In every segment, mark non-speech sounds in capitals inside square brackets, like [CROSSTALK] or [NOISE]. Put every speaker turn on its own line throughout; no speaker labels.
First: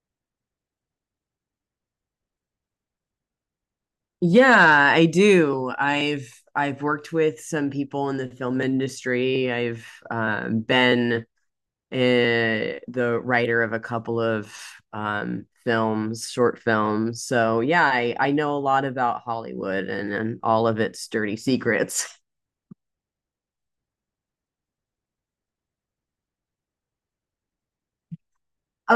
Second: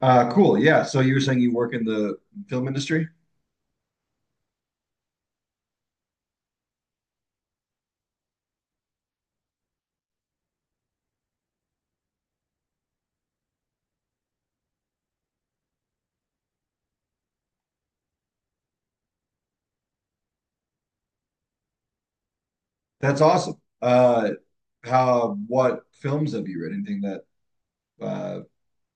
Cool. Yeah. So you were saying you work in the film industry?
Yeah, I do. I've worked with some people in the film industry. I've been the writer of a couple of films, short films. So yeah, I know a lot about Hollywood and all of its dirty secrets. [LAUGHS]
That's awesome. Uh, what films have you read? Anything that uh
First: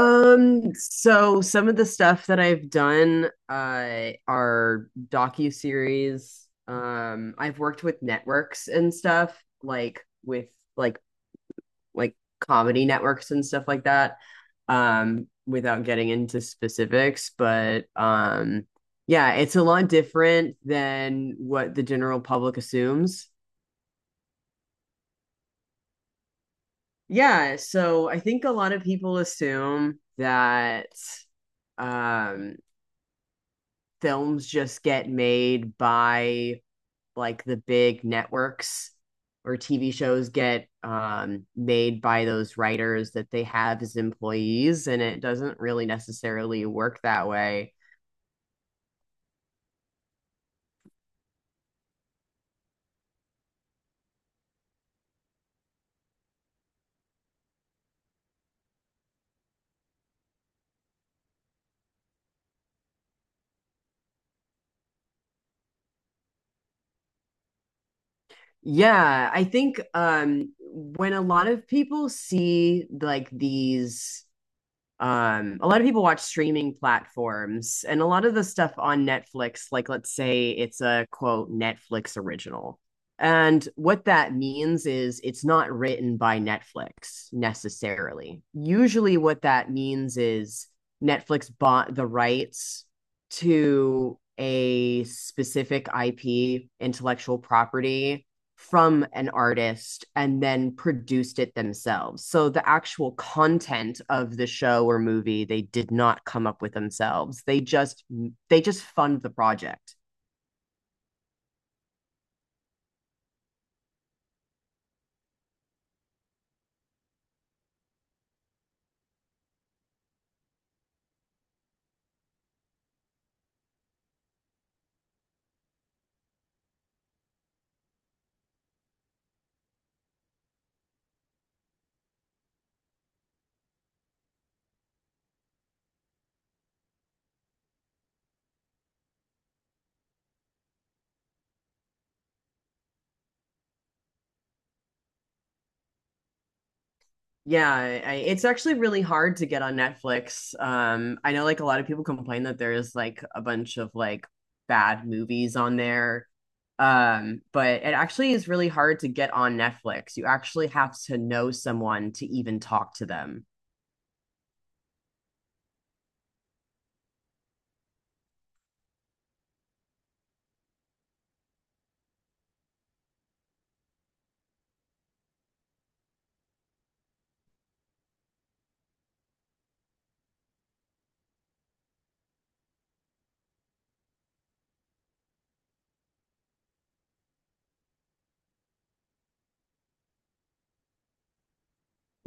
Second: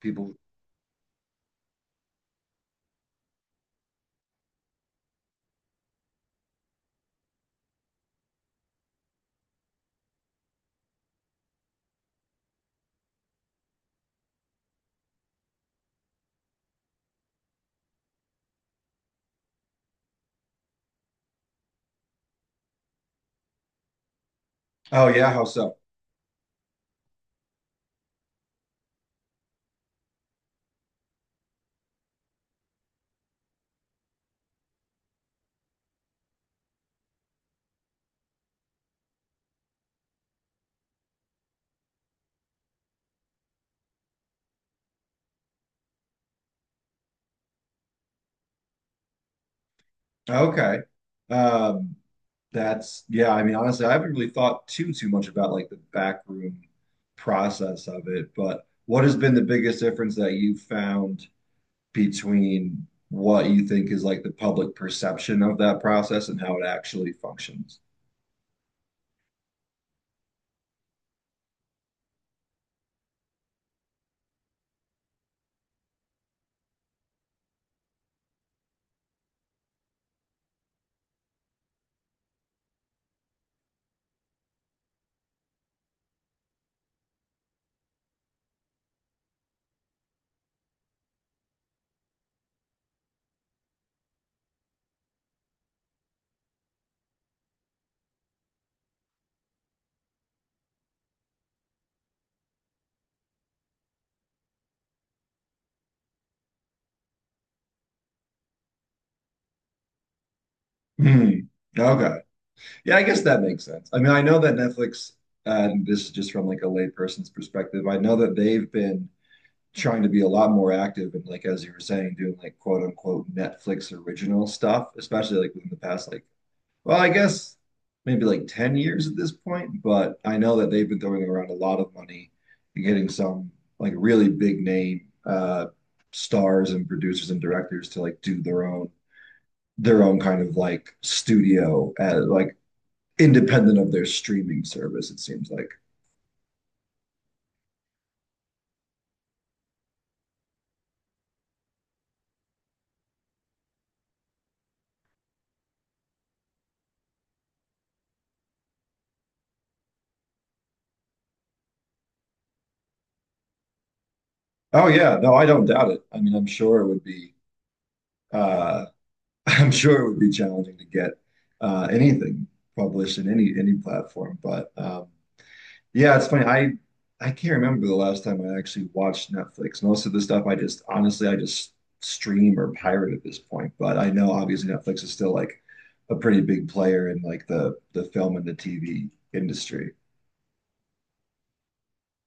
people?
so some of the stuff that I've done are docuseries. I've worked with networks and stuff like with like comedy networks and stuff like that without getting into specifics, but yeah, it's a lot different than what the general public assumes.
Oh yeah. How so?
Yeah so i think a lot of people assume that um films just get made by like the big networks, or TV shows get made by those writers that they have as employees, and it doesn't really necessarily work that way.
Okay. Um, that's yeah. I mean, honestly, I haven't really thought too much about like the backroom process of it. But what has been the biggest difference that you found between what you think is like the public perception of that process and how it actually functions?
Yeah, I think when a lot of people see like these a lot of people watch streaming platforms, and a lot of the stuff on Netflix, like let's say it's a quote Netflix original. And what that means is it's not written by Netflix necessarily. Usually, what that means is Netflix bought the rights to a specific IP, intellectual property, from an artist and then produced it themselves. So the actual content of the show or movie they did not come up with themselves. They just fund the project.
Hmm. Okay. Yeah, I guess that makes sense. I mean, I know that Netflix, and this is just from like a layperson's perspective, I know that they've been trying to be a lot more active and like as you were saying, doing like quote unquote Netflix original stuff, especially like within the past like well, I guess maybe like 10 years at this point, but I know that they've been throwing around a lot of money and getting some like really big name stars and producers and directors to like do their own kind of like studio at like independent of their streaming service, it seems like.
Yeah, it's actually really hard to get on Netflix. I know like a lot of people complain that there is like a bunch of like bad movies on there. But it actually is really hard to get on Netflix. You actually have to know someone to even talk to them.
Oh yeah, no, I don't doubt it. I mean, I'm sure it would be uh [LAUGHS] I'm sure it would be challenging to get anything published in any platform. But yeah, it's funny. I can't remember the last time I actually watched Netflix. Most of the stuff I just honestly I just stream or pirate at this point. But I know obviously Netflix is still like a pretty big player in like the film and the TV industry.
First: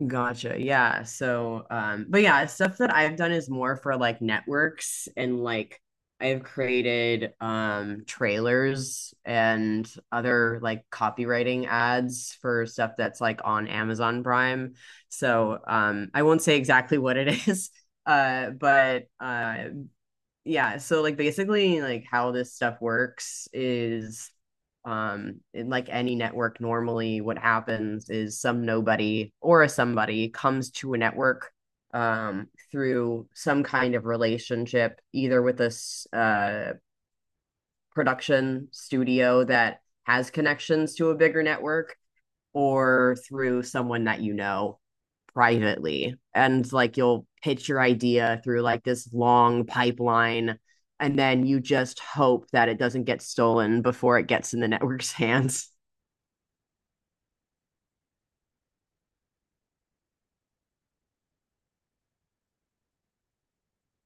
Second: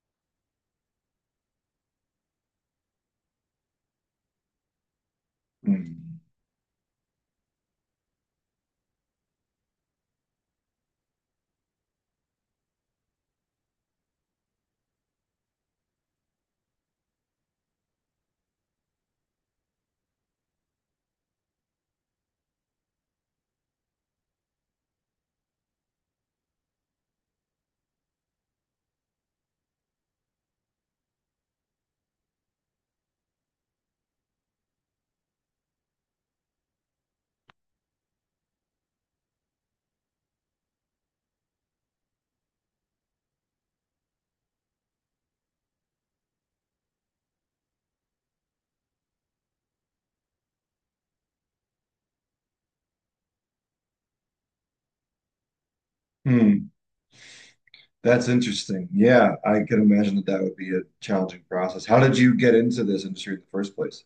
Gotcha. Yeah. So, but yeah, stuff that I've done is more for like networks and like
Mm.
I've created trailers and other like copywriting ads for stuff that's like on Amazon Prime. So, I won't say exactly what it is, [LAUGHS] but yeah, so like basically like how this stuff works is like any network, normally what happens is some nobody or a somebody comes to a network through some kind of relationship, either with this production studio that has connections to a bigger network, or through someone that you know privately, and like you'll pitch your idea through like this long pipeline, and then you just hope that it doesn't get stolen before it gets in the network's [LAUGHS] hands.
Mm. That's interesting. Yeah, I can imagine that that would be a challenging process. How did you get into this industry in the first place?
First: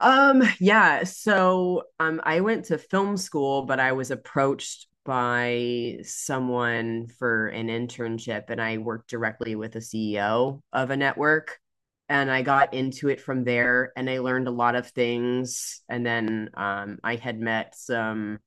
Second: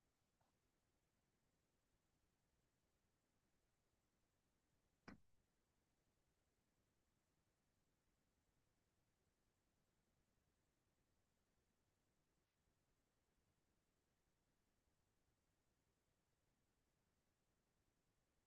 Yeah, so I went to film school, but I was approached by someone for an internship, and I worked directly with a CEO of a network, and I got into it from there and I learned a lot of things, and then I had met some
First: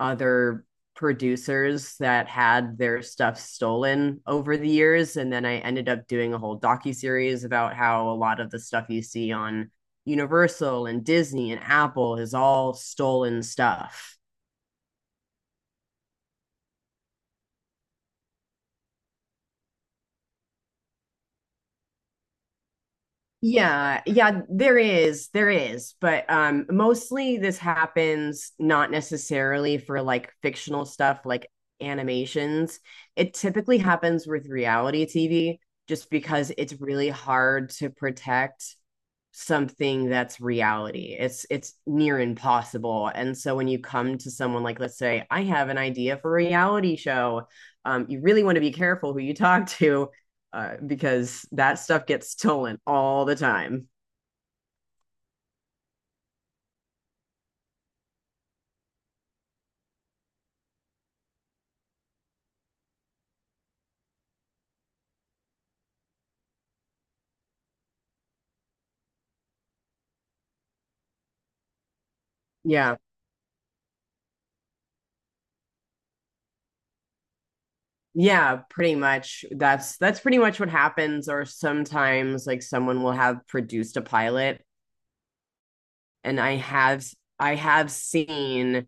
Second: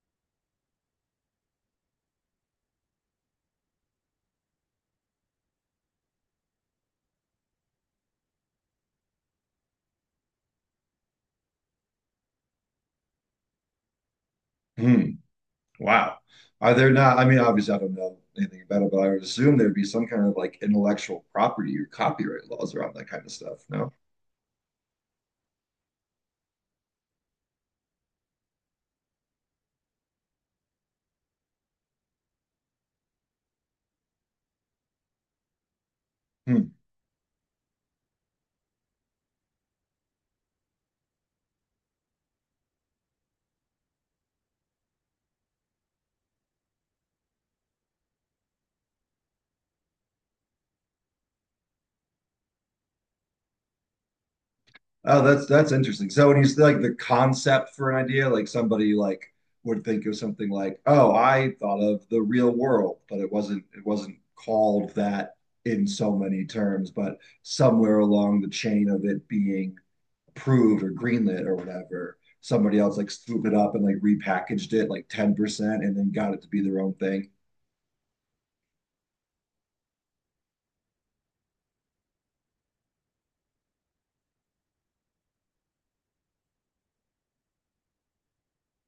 other producers that had their stuff stolen over the years, and then I ended up doing a whole docu-series about how a lot of the stuff you see on Universal and Disney and Apple is all stolen stuff.
Hmm. Wow. Are there not, I mean, obviously, I don't know anything about it, but I would assume there'd be some kind of like intellectual property or copyright laws around that kind of stuff. No?
Yeah, yeah, there is, but mostly this happens not necessarily for like fictional stuff like animations. It typically happens with reality TV, just because
Hmm.
it's really hard to protect something that's reality. It's near impossible. And so when you come to someone, like let's say I have an idea for a reality show, you really want to be careful who you talk to, because that stuff gets stolen all the time.
Oh, that's interesting. So when you say like the concept for an idea, like somebody like would think of something like, "Oh, I thought of the real world, but it wasn't called that in so many terms, but somewhere along the chain of it being approved or greenlit or whatever, somebody
Yeah.
else like swooped it up and like repackaged it like 10% and then got it to be their own thing."
Yeah, pretty much. That's pretty much what happens. Or sometimes like someone will have produced a pilot, and I have seen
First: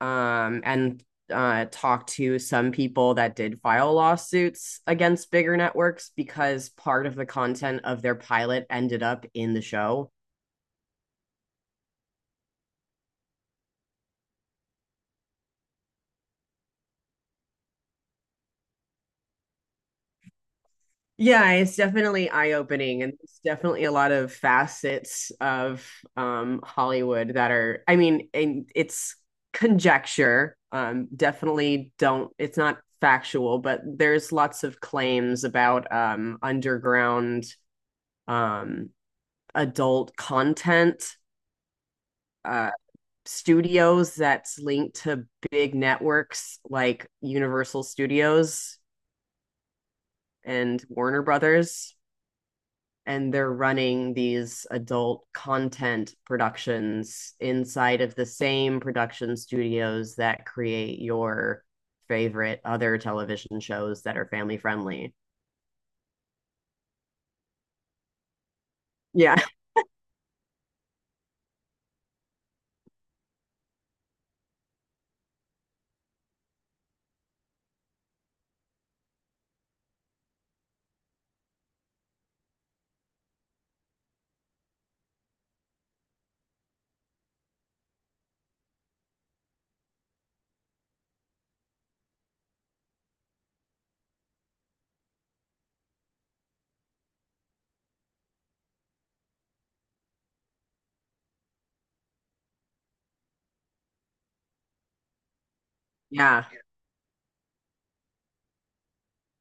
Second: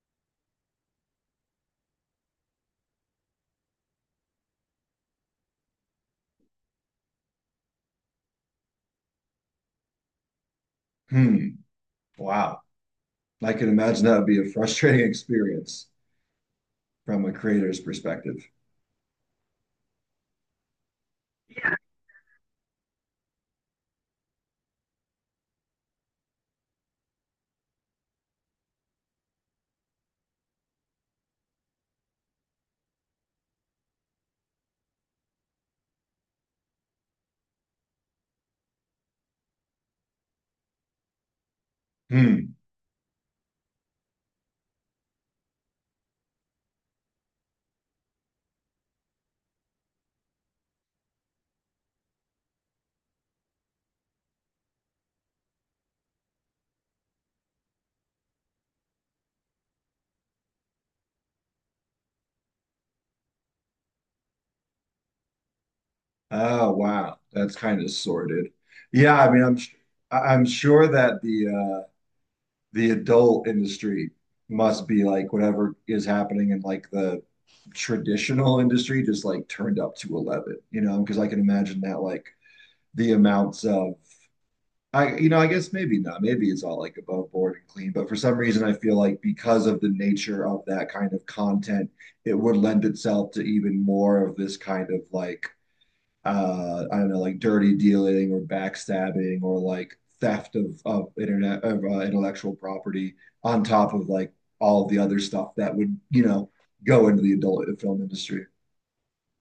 and talked to some people that did file lawsuits against bigger networks, because part of the content of their pilot ended up in the show.
Hmm. Wow. I can imagine that would be a frustrating [LAUGHS] experience from a creator's perspective.
Yeah, it's definitely eye-opening, and it's definitely a lot of facets of Hollywood that are, I mean, and it's conjecture. Definitely don't, it's not factual, but there's lots of claims about underground um, adult content
Hmm.
uh, studios that's linked to big networks like Universal Studios and Warner Brothers, and they're running these adult content productions inside of the same production studios that create your favorite other television shows that are family friendly.
Oh wow, that's kind of sorted. Yeah, I
Yeah.
mean, I- I'm sure that uh the adult industry must be like whatever is happening in like the traditional industry just like turned up to 11, you know, because I can imagine that like the amounts of I you know, I guess maybe not. Maybe it's all like above board and clean, but for some reason I feel like because of the nature of that kind of content, it would lend itself to even more of this kind of like I don't know, like dirty dealing or backstabbing or like theft of internet of intellectual property on top of like all the other stuff that would, you
Yeah.
know, go into the adult film industry.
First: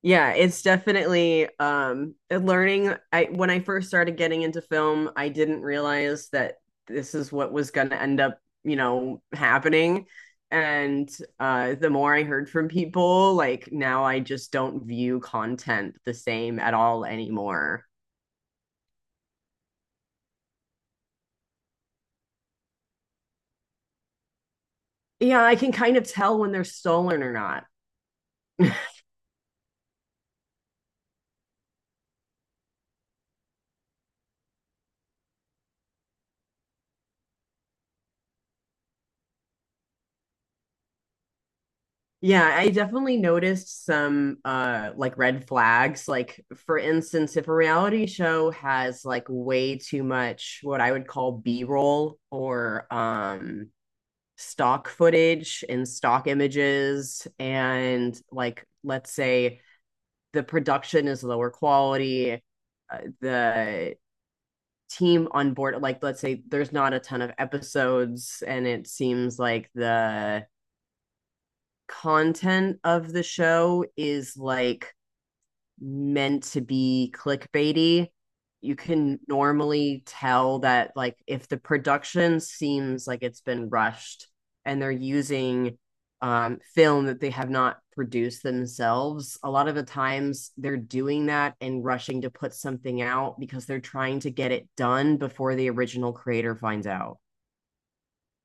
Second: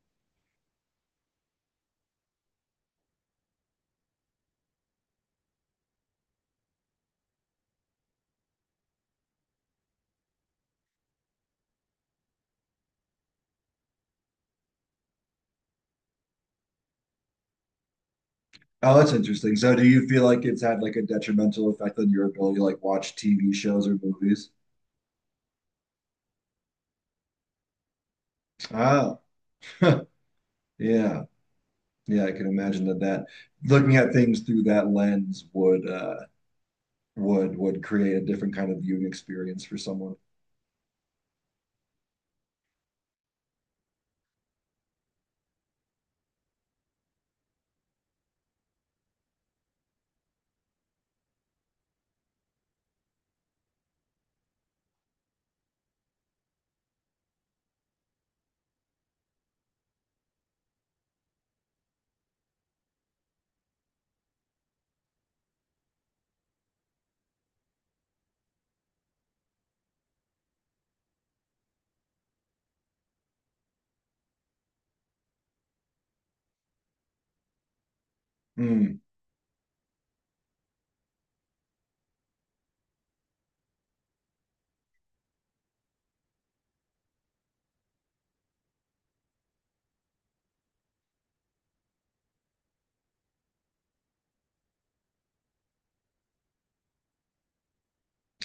Yeah, it's definitely learning. I when i first started getting into film, I didn't realize that this is what was going to end up, you know, happening. And uh the more I heard from people, like now I just don't view content the same at all anymore.
Oh, that's interesting. So do you feel like it's had like a detrimental effect on your ability to like watch TV shows or movies?
Yeah, I can kind of tell when they're stolen or not. [LAUGHS]
Oh, [LAUGHS] yeah. Yeah, I can imagine that that looking at things through that lens would would create a different kind of viewing experience for someone.
Yeah, I definitely noticed some like red flags. Like for instance, if a reality show has like way too much what I would call B-roll, or stock footage and stock images, and like let's say the production is lower quality, the team on board, like let's say there's not a ton of episodes, and it seems like the content of the show is like meant to be clickbaity, you
Hmm.
can normally tell that like if the production seems like it's been rushed and they're using film that they have not produced themselves, a lot of the times they're doing that and rushing to put something out because they're trying to get it done before the original creator finds out.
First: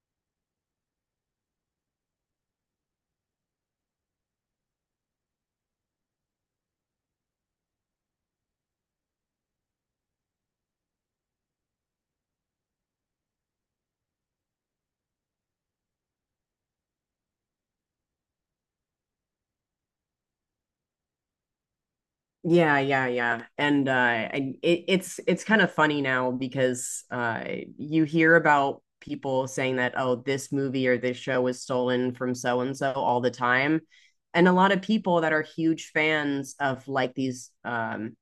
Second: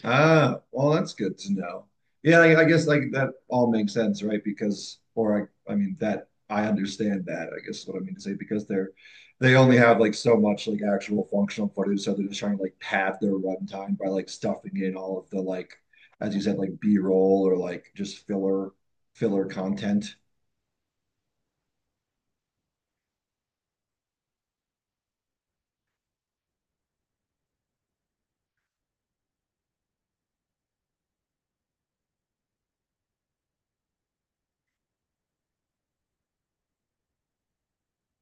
Ah, well, that's good to know. Yeah, I guess like that all makes sense, right? Because, or I mean that I understand that. I guess is what I mean to say because they're they only have like so much like actual functional footage, so they're just trying to like pad their runtime by like stuffing in all of the like, as you said, like B-roll or like just filler content.
Yeah, yeah, yeah. And it, it's kind of funny now, because you hear about people saying that, oh, this movie or this show was stolen from so and so all the time. And a lot of people that are huge fans of like these um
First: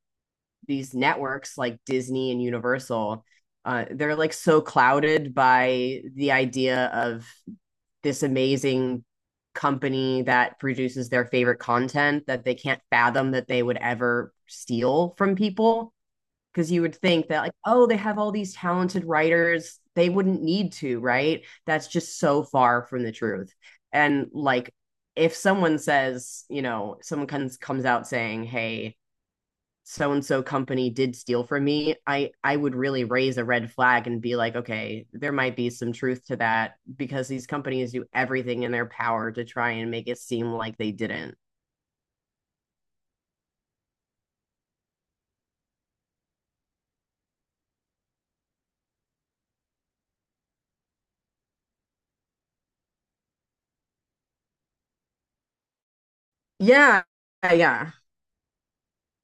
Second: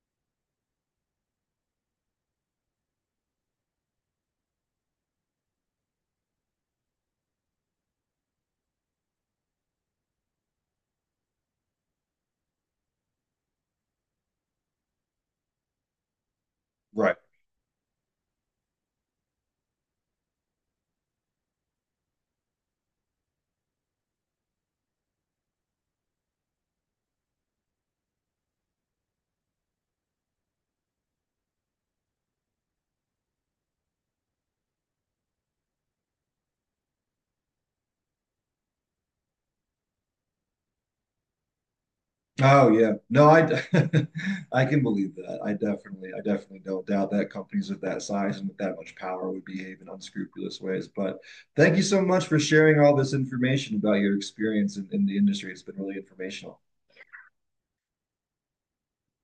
these networks like Disney and Universal, they're like so clouded by the idea of this amazing company that produces their favorite content that they can't fathom that they would ever steal from people, because you would
Right.
think that like, oh, they have all these talented writers, they wouldn't need to, right? That's just so far from the truth. And like if someone says, you know, someone comes out saying, hey, so and so company did steal from me, I would really raise a red flag and be like, okay, there might be some truth to that, because these companies do everything in their power to try and make it seem like they didn't.
Oh yeah. No, [LAUGHS] I can believe that. I definitely don't doubt that companies of that size and with that much power would behave in unscrupulous ways. But thank you so much for sharing all this information about your experience in the industry. It's been really informational.
Yeah. Yeah.